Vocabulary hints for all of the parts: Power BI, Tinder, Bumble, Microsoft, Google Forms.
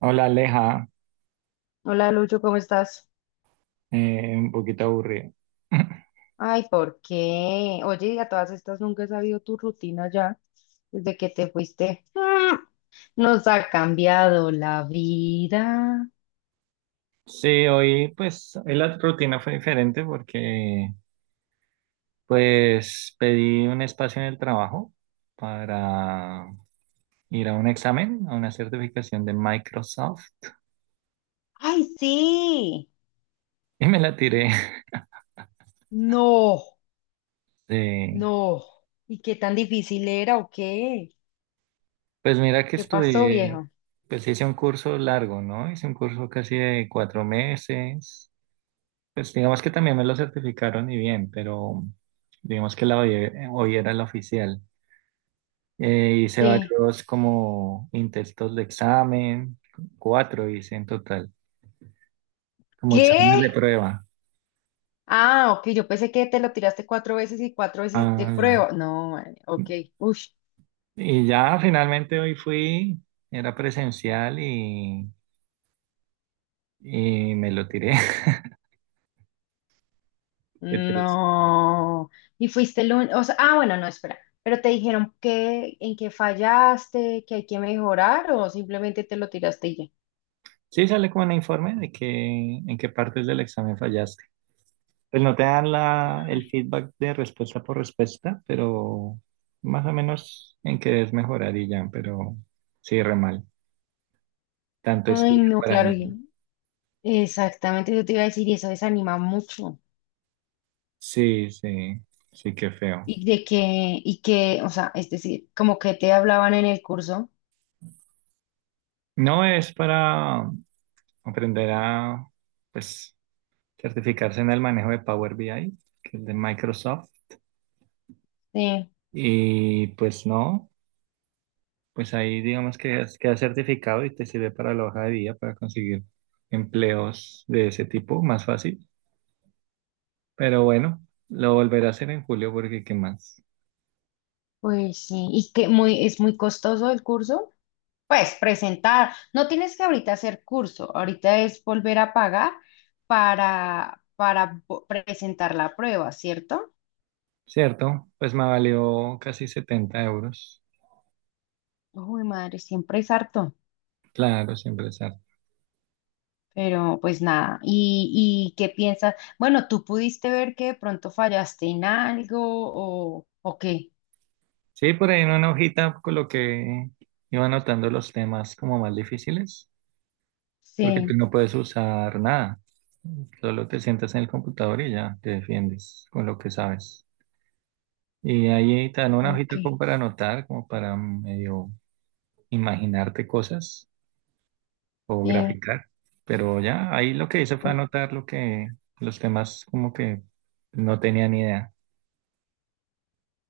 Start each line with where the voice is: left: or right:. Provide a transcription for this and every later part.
right: Hola Aleja.
left: Hola Lucho, ¿cómo estás?
right: Un poquito aburrido.
left: Ay, ¿por qué? Oye, y a todas estas nunca he sabido tu rutina ya desde que te fuiste. ¡Ah! Nos ha cambiado la vida.
right: Sí, hoy hoy la rutina fue diferente porque pues pedí un espacio en el trabajo para ir a un examen, a una certificación de Microsoft
left: Ay, sí.
right: y me la tiré.
left: No,
right: Sí.
left: no. ¿Y qué tan difícil era o qué?
right: Pues mira que
left: ¿Qué pasó,
right: estudié,
left: viejo?
right: pues hice un curso largo, ¿no? Hice un curso casi de 4 meses. Pues digamos que también me lo certificaron y bien, pero digamos que la hoy era la oficial. Hice
left: Sí.
right: varios como intentos de examen, cuatro hice en total, como exámenes
left: ¿Qué?
right: de prueba.
left: Ah, ok, yo pensé que te lo tiraste cuatro veces y cuatro veces de
right: Ah, ya.
left: prueba. No, man, ok. Uy,
right: Y ya finalmente hoy fui, era presencial y me lo tiré. Qué triste.
left: no. Y fuiste el único. O sea, ah, bueno, no, espera. Pero te dijeron que en qué fallaste, que hay que mejorar o simplemente te lo tiraste y ya.
right: Sí, sale como un informe de que en qué partes del examen fallaste. Pues no te dan la, el feedback de respuesta por respuesta, pero más o menos en qué debes mejorar y ya, pero sí, re mal. Tanto
left: Ay,
right: estudio
left: no,
right: para
left: claro.
right: nada.
left: Exactamente, yo te iba a decir, y eso desanima mucho.
right: Sí, sí, sí, qué feo.
left: Y de que, y que, o sea, es decir, como que te hablaban en el curso.
right: No es para aprender a, pues, certificarse en el manejo de Power BI, que es de Microsoft.
left: Sí,
right: Y pues no, pues ahí digamos que es- queda certificado y te sirve para la hoja de vida, para conseguir empleos de ese tipo, más fácil. Pero bueno, lo volveré a hacer en julio porque qué más.
left: pues sí. Es muy costoso el curso. Pues presentar, no tienes que ahorita hacer curso, ahorita es volver a pagar presentar la prueba, ¿cierto?
right: Cierto, pues me valió casi 70 euros.
left: Uy, madre, siempre es harto,
right: Claro, siempre es.
left: pero pues nada, ¿y qué piensas? Bueno, ¿tú pudiste ver que de pronto fallaste en algo o qué?
right: Sí, por ahí en una hojita coloqué, iba anotando los temas como más difíciles, porque tú
left: Sí,
right: no puedes usar nada. Solo te sientas en el computador y ya te defiendes con lo que sabes. Y ahí te dan una
left: ok,
right: hojita como para anotar, como para medio imaginarte cosas o
left: sí.
right: graficar. Pero ya, ahí lo que hice fue anotar lo que, los temas como que no tenía ni idea.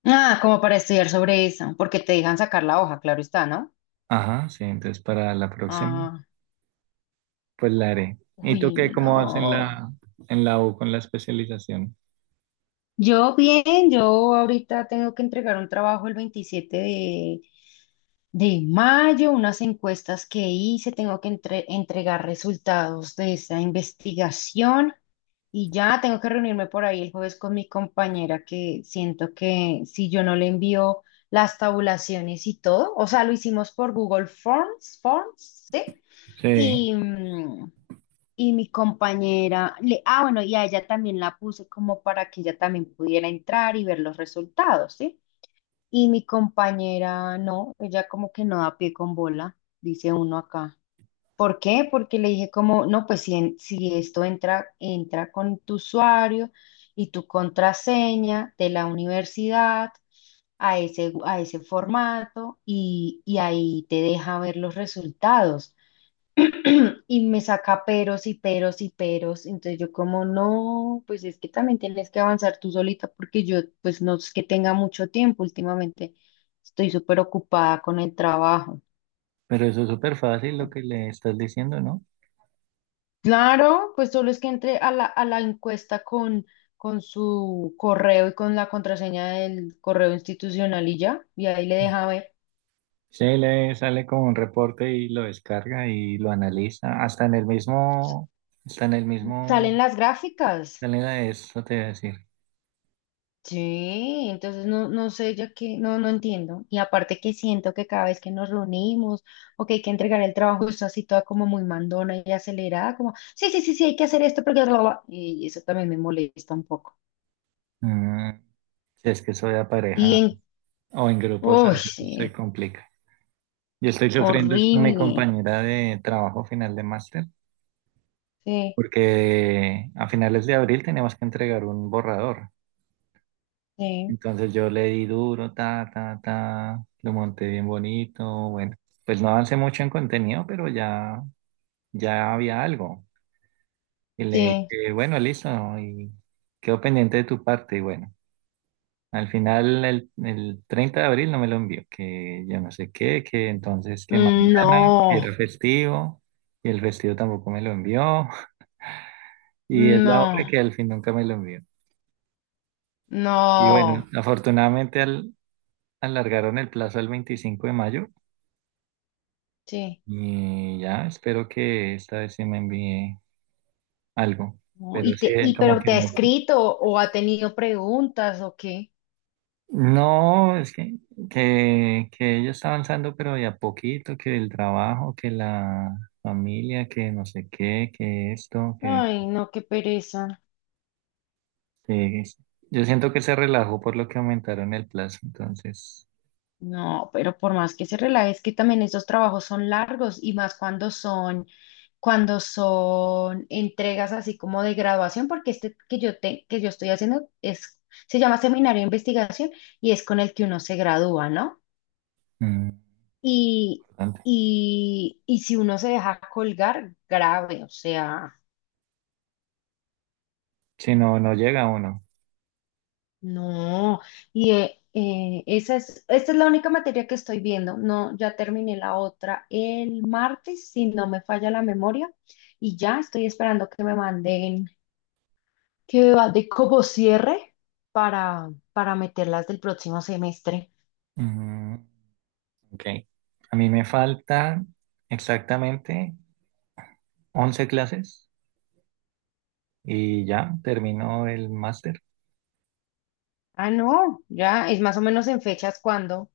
left: Ah, como para estudiar sobre eso, porque te dejan sacar la hoja, claro está, ¿no?
right: Ajá, sí, entonces para la próxima.
left: Ah,
right: Pues la haré. ¿Y tú
left: uy,
right: qué, cómo vas
left: no.
right: en la U con la especialización?
left: Yo bien, yo ahorita tengo que entregar un trabajo el 27 de mayo, unas encuestas que hice, tengo que entregar resultados de esa investigación y ya tengo que reunirme por ahí el jueves con mi compañera que siento que si yo no le envío las tabulaciones y todo, o sea, lo hicimos por Google Forms, ¿sí?
right: Sí,
left: Y, mm, y mi compañera, bueno, y a ella también la puse como para que ella también pudiera entrar y ver los resultados, ¿sí? Y mi compañera, no, ella como que no da pie con bola, dice uno acá. ¿Por qué? Porque le dije como, no, pues si, si esto entra, entra con tu usuario y tu contraseña de la universidad a ese, formato y, ahí te deja ver los resultados. Y me saca peros y peros y peros. Entonces yo como, no, pues es que también tienes que avanzar tú solita porque yo pues no es que tenga mucho tiempo últimamente. Estoy súper ocupada con el trabajo.
right: pero eso es súper fácil lo que le estás diciendo, ¿no?
left: Claro, pues solo es que entre a la, encuesta con, su correo y con la contraseña del correo institucional y ya, y ahí le deja ver.
right: Sí, le sale con un reporte y lo descarga y lo analiza. Hasta en el
left: Salen
right: mismo,
left: las gráficas.
right: planeta eso te voy a decir.
left: Sí, entonces no, no sé, ya que no, no entiendo. Y aparte que siento que cada vez que nos reunimos o que hay que entregar el trabajo, está así toda como muy mandona y acelerada, como, sí, sí, sí, sí, hay que hacer esto porque bla, bla, bla. Y eso también me molesta un poco.
right: Mm, si es que soy de
left: Y
right: pareja
left: en...
right: o en grupos, a
left: Uy,
right: veces se
left: sí,
right: complica. Yo estoy sufriendo es con mi
left: horrible.
right: compañera de trabajo final de máster,
left: Sí,
right: porque a finales de abril tenemos que entregar un borrador.
left: sí,
right: Entonces yo le di duro, ta, ta, ta, lo monté bien bonito, bueno, pues no avancé mucho en contenido, pero ya, ya había algo. Y le
left: sí.
right: dije, bueno, listo, ¿no? Y quedó pendiente de tu parte, y bueno, al final el 30 de abril no me lo envió, que yo no sé qué, que entonces que
left: Mm,
right: mañana, que
left: no,
right: era festivo, y el festivo tampoco me lo envió, y es la hora
left: no,
right: que al fin nunca me lo envió. Y bueno,
left: no.
right: afortunadamente alargaron el plazo al 25 de mayo.
left: Sí.
right: Y ya, espero que esta vez se me envíe algo.
left: No.
right: Pero
left: Y
right: sí,
left: te, y
right: como
left: pero
right: que
left: te ha
right: no.
left: escrito o ha tenido preguntas o qué.
right: No, es que, que ella está avanzando, pero de a poquito, que el trabajo, que la familia, que no sé qué, que esto,
left: Ay, no, qué pereza.
right: que- es- yo siento que se relajó por lo que aumentaron el plazo, entonces,
left: No, pero por más que se relaje, es que también estos trabajos son largos y más cuando son, entregas así como de graduación, porque este que yo estoy haciendo es, se llama seminario de investigación y es con el que uno se gradúa, ¿no?
right: mm,
left: Y,
right: importante.
left: y si uno se deja colgar, grave, o sea.
right: Si no, no llega uno.
left: No, y esta es la única materia que estoy viendo. No, ya terminé la otra el martes, si no me falla la memoria, y ya estoy esperando que me manden, que va de como cierre para meterlas del próximo semestre.
right: Mm, ok. A mí me faltan exactamente 11 clases y ya terminó el máster
left: Ah, no, ya es más o menos en fechas cuando.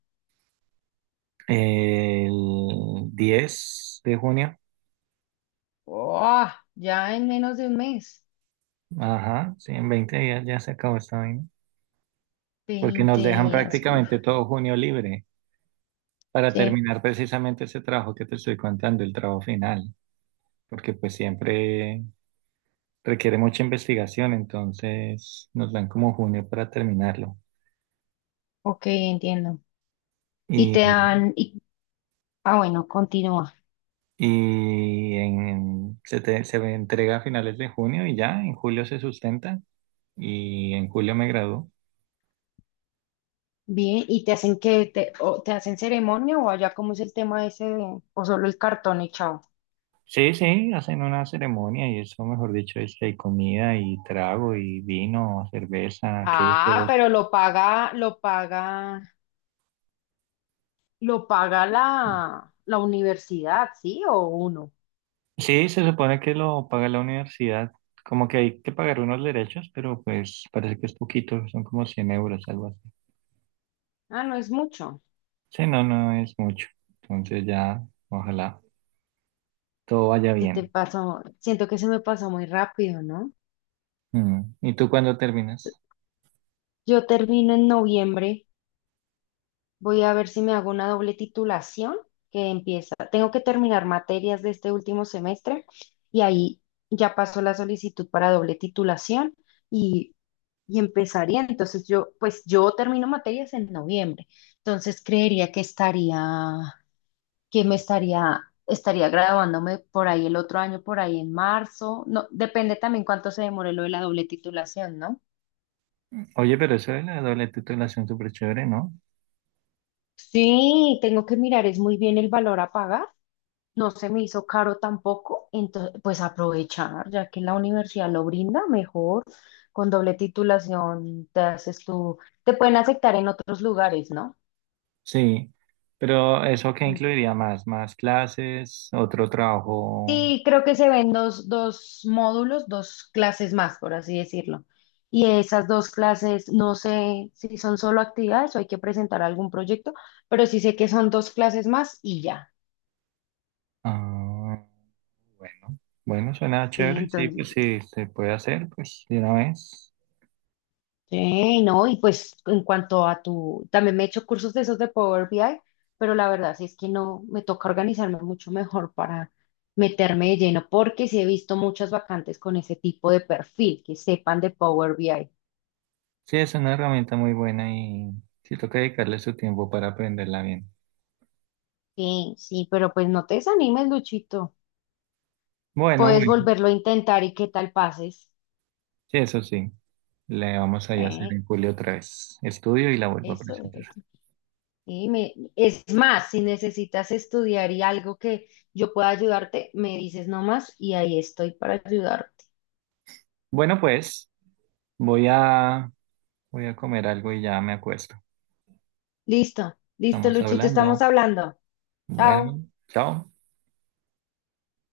right: el 10 de junio.
left: Oh, ya en menos de un mes.
right: Ajá, sí, en 20 días ya se acabó esta vaina. Porque
left: Veinte
right: nos dejan
left: días, uf,
right: prácticamente todo junio libre para
left: sí,
right: terminar precisamente ese trabajo que te estoy contando, el trabajo final. Porque pues siempre requiere mucha investigación, entonces nos dan como junio para terminarlo.
left: ok, entiendo. Y
right: Y,
left: te dan, y, ah, bueno, continúa.
right: se me entrega a finales de junio y ya en julio se sustenta y en julio me graduó.
left: Bien, ¿y te hacen que te, o te hacen ceremonia o allá cómo es el tema ese de, o solo el cartón echado?
right: Sí, sí, hacen una ceremonia y eso, mejor dicho, es que hay comida y trago y vino, cerveza,
left: Ah,
right: quesos.
left: pero lo paga la universidad, ¿sí? O uno.
right: Sí, se supone que lo paga la universidad, como que hay que pagar unos derechos, pero pues parece que es poquito, son como 100 euros, algo así.
left: Ah, no es mucho.
right: Sí, no, no es mucho. Entonces ya, ojalá todo vaya
left: Se te
right: bien.
left: pasó, siento que se me pasó muy rápido, ¿no?
right: Mm. ¿Y tú cuándo terminas?
left: Yo termino en noviembre. Voy a ver si me hago una doble titulación que empieza. Tengo que terminar materias de este último semestre y ahí ya pasó la solicitud para doble titulación y, y empezaría. Entonces yo, pues yo termino materias en noviembre. Entonces creería que estaría, que me estaría, estaría graduándome por ahí el otro año, por ahí en marzo. No, depende también cuánto se demore lo de la doble titulación, ¿no?
right: Oye, pero eso de la doble titulación súper chévere, ¿no?
left: Sí, tengo que mirar, es muy bien el valor a pagar no se me hizo caro tampoco, entonces pues aprovechar, ya que la universidad lo brinda mejor, con doble titulación te pueden aceptar en otros lugares, ¿no?
right: Sí, pero ¿eso qué
left: Mm.
right: incluiría más? ¿Más clases? ¿Otro trabajo?
left: Sí, creo que se ven dos módulos, dos clases más, por así decirlo. Y esas dos clases, no sé si son solo actividades o hay que presentar algún proyecto, pero sí sé que son dos clases más y ya.
right: Ah, bueno, bueno, suena
left: Sí,
right: chévere, sí,
left: entonces.
right: pues sí, se puede hacer, pues de una vez.
left: Sí, no, y pues en cuanto a tu, también me he hecho cursos de esos de Power BI, pero la verdad sí es que no, me toca organizarme mucho mejor para meterme de lleno, porque sí he visto muchas vacantes con ese tipo de perfil, que sepan de Power BI.
right: Sí, es una herramienta muy buena y sí toca dedicarle su tiempo para aprenderla bien.
left: Sí, sí, pero pues no te desanimes, Luchito.
right: Bueno,
left: Puedes
right: bueno,
left: volverlo a intentar y qué tal pases.
right: sí, eso sí, le vamos a ir a hacer
left: Eh,
right: en julio otra vez estudio y la vuelvo a
left: Eso,
right: presentar.
left: eso. Sí, es más, si necesitas estudiar y algo que yo pueda ayudarte, me dices nomás y ahí estoy para ayudarte.
right: Bueno, pues voy a, voy a comer algo y ya me acuesto.
left: Listo, listo,
right: Estamos
left: Luchito, estamos
right: hablando.
left: hablando. Chao.
right: Bueno, chao.